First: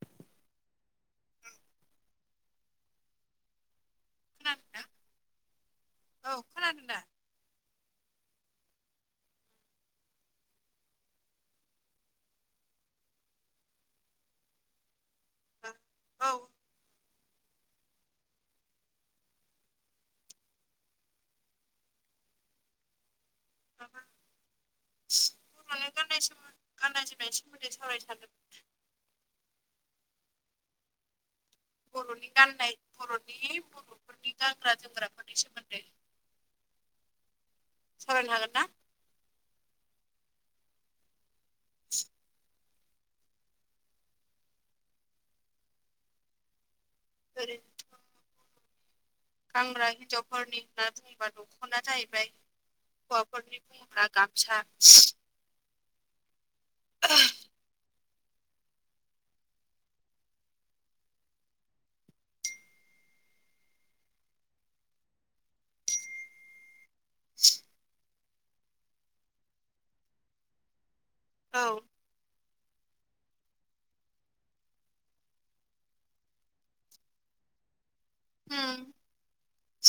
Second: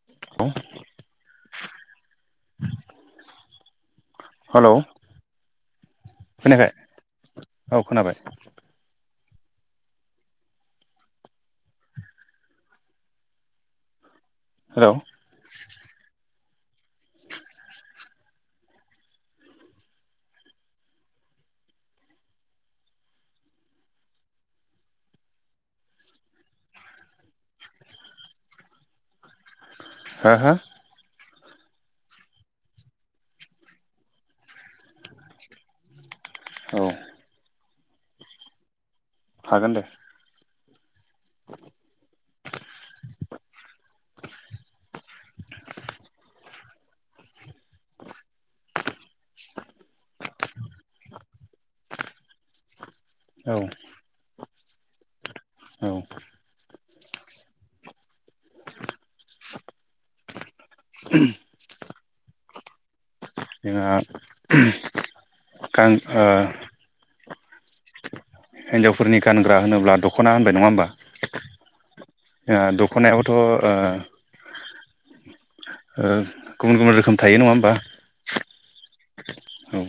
[unintelligible] Hello खोनादोंना औ खोनायाखै खोनादों दा औ खोनाबाय हेल' औ [inaudible] माबा बर'नि गाननाय जोमनाय गाननाय जोमनायनि सोमोन्दै सावराय सानदोंमोन। हा हा? बर'नि गाननाय बर'नि बर'फोरनि गानग्रा जोमग्राफोरनि सोमोन्दै औ। सावरायनो हागोनना? हागोन दे [inaudible] [unintelligible] [inaudible] गानग्रा हिनजावफोरनिखो बुंबा दखना जाहैबाय हौवाफोरनि बुंब्ला गामसा अ [inaudible] [inaudible] जोंहा गां ओ [inaudible] हिन्जावफोरनि गानग्रा होनोब्ला दख'ना होनबाय नङा होमबा? औ ओ दखनायावथ' ओ ओ गुबुन गुबुन रोखोम थायो नङा ओमबा? ओम औ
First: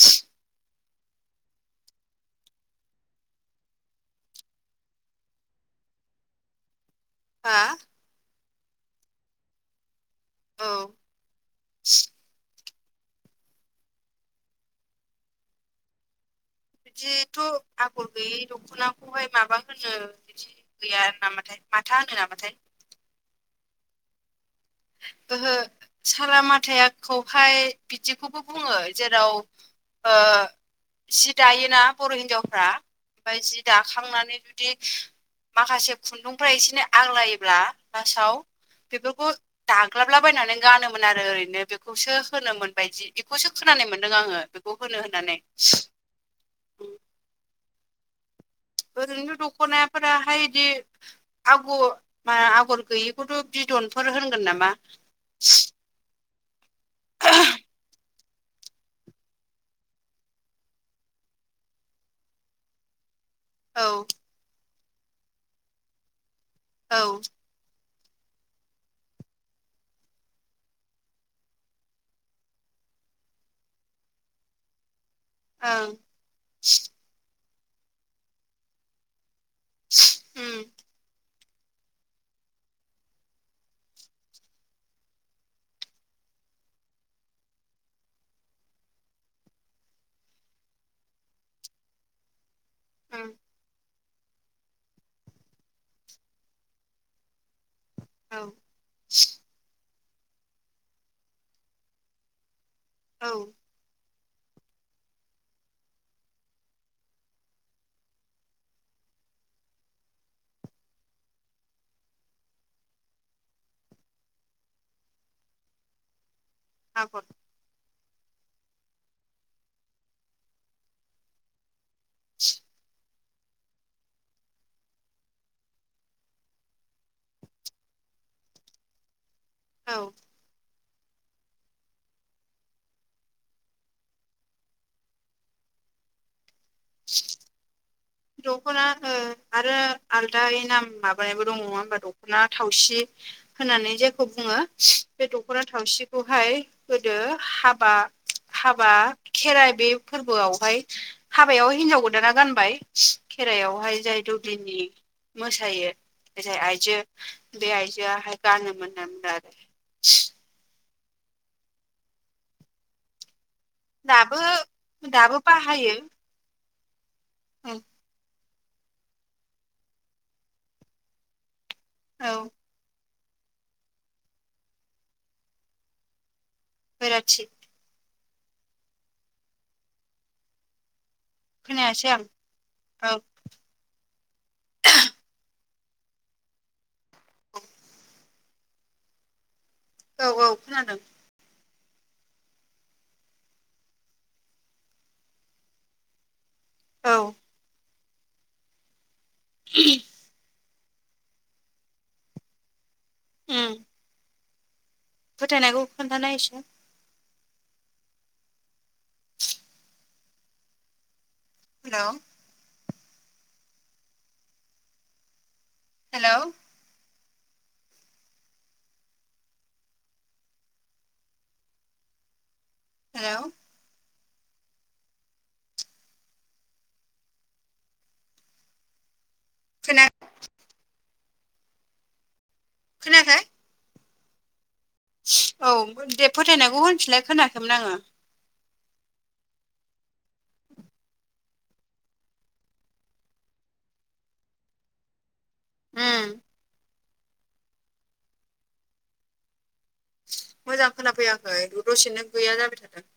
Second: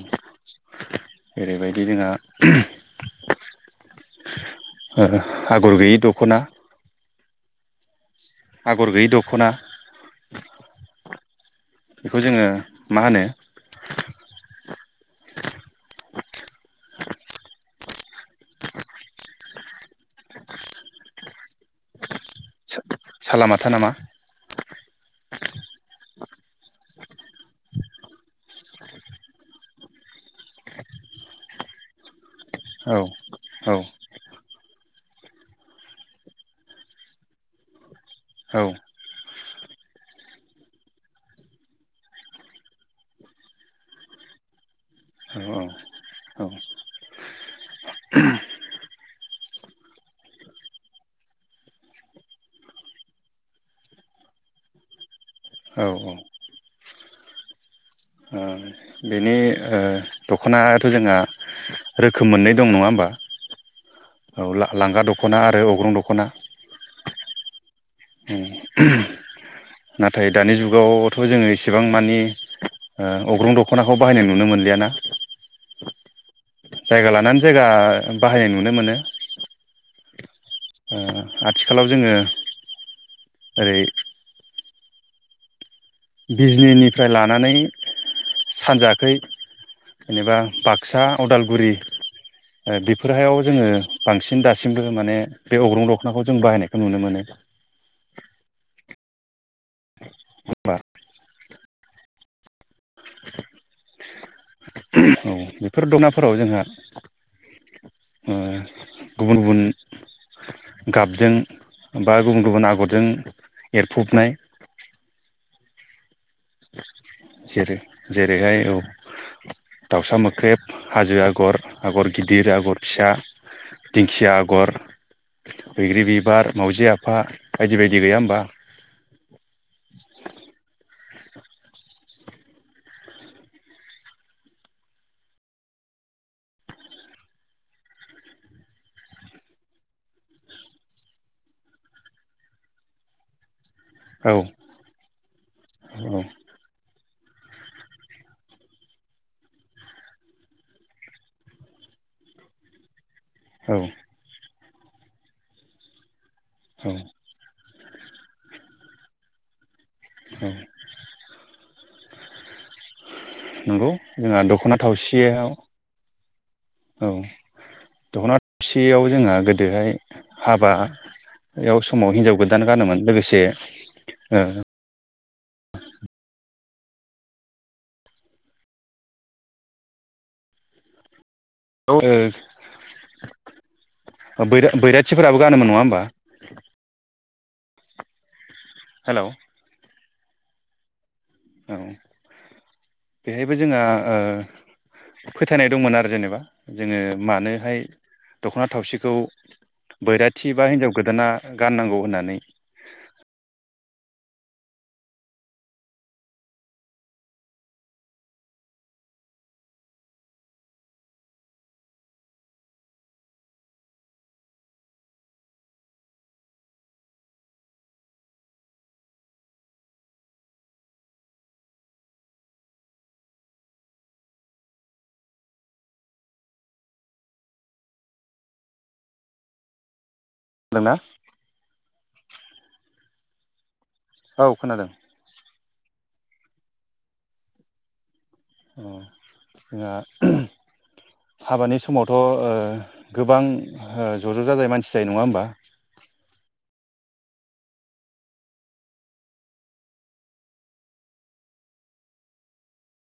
ओरैबायदि जोङा ओ आगर गैयि दखना हा? आगर गैयि दखना औ बेखौ जोङो मा होनो? बिदिथ' आगर गैयै दखनाखौहाय माबा होनो बिदि बिदि गैया नामाथाय माथा होनो नामाथाय सालामाथा नामा? ओहो सालामाथायाखौहाय बिदिखौबो बुङो जेराव ओ जि दायोना बर' हिनजावफ्रा औ ओमफ्राय जि दाखांनानै जुदि माखासे खुन्दुंफ्रा एसेना आग्लायोब्ला लास्टाव औ बेफोरखौ दाग्लाबलाबायनानै गानोमोन आरो ओरैनो बेखौसो होनोमोनबायदि बेखौसो खोनानाय मोनदों आङो। खौ होनो होननानै औ ओरैनोथ' दखनायफोराहाय इदि आगर मा आगर गैयिखौथ' बिदनफोर होनगोन नामा? औ औ ओइ बेनि ओ दखनायाथ' जोर्नङा रोखोम मोननै दं नङा ओमबा? औ। औ लांगा दख'ना आरो अग्रं दख'ना औ। नाथाय दानि जुगावथ' जोङो इसेबां मानि अग्रं दख'नाखौ बाहायनाय नुनो मोनलियाना। औं। जायगा लानानै जायगा बाहायनाय नुनो मोनो। उम आथिखालाव जोङो ओरै बिजिनिनिफ्राय लानानै सानजाखै जेनेबा बाक्सा उदालगुरि उम बेफोरहायाव जोङो बांसिन दासिमबो माने बे अग्रं दखनाखौ जों बाहायनायखौ नुनो मोनो औ। होनबा औ। औ बेफोर दनाफोराव जोंहा। गुबुन गुबुन गाबजों बा गुबुन गुबुन आगरजों एरफुबनाय आगर जेरै जेरैहाय औ दाउसा मोख्रेब हाजो आगर आगर गिदिर आगर फिसा दिंखिया आगर बैग्रि बिबार मावजि आफा बायदि बायदि गैया होमबा? औ [inaudible] दख'ना आरो आलदाय नाम माबानायबो दं नङा होमबा दख'ना थावसि। होननानै जायखौ औ बुङो बे दख'ना औ थावसिखौहाय गोदो हाबा हाबा खेराइ बे फोरबोआवहाय हाबायाव हिनजाव गोदाना गानबाय औ खेराइायावहाय जाय दुब्लिनि मोसायो जाय औ आइजो। बे आइजोआहाय गानोमोन होनना बुंदों आरो। औ नंगौ जोंहा दख'ना थावसेयाव हायो औ दख'नासेयाव जोंहा गोदोहाय हाबा बेयाव समाव औ हिनजाव गोदान गानोमोन लोगोसे फोरथि खोनायासै आं औ औ बैराथिफोराबो गानोमोन नङा होमबा हेल' औ औ खोनादों। औ बेहायबो जोंहा फोथायनाय दंमोन आरो जेनेबा। जोङो औ मानोहाय दख'ना थावसिखौ [inaudible] बैराथि बा हिनजाव गोदाना गाननांगौ होननानै ओम फोथायनायखौ खोन्थानाय‌ एसे। हेल' हेलौ हेल' खोना- खोनादोंना? खोनायाखै? औ खोनादों। औ दे फोथायनायखौ होनफिनलाय खोनायाखैमोन आङो ओ जोहा हाबानि समावथ' ओ गोबां ज' ज' जाजानाय मानसि जानाय नङा होमबा? उम। मोजां खोना फैयाखै दसेनो गैया जाबाय थादों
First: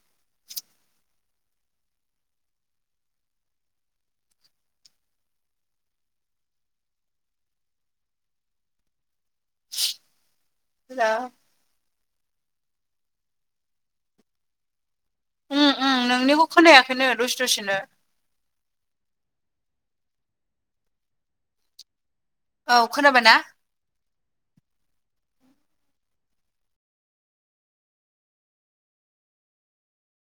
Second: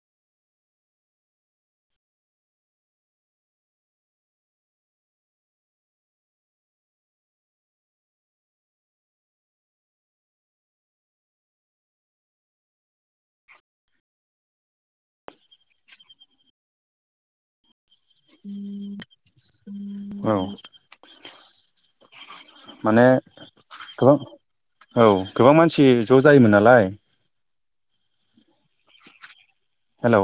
[unintelligible] ओम ओम नोंनिखौ खोनायाखैनो दुसे दसेनो। औ। औ माने खोनाबायना गोबां औ गोबां मानसि ज' जायोमोन नालाय। हेलौ।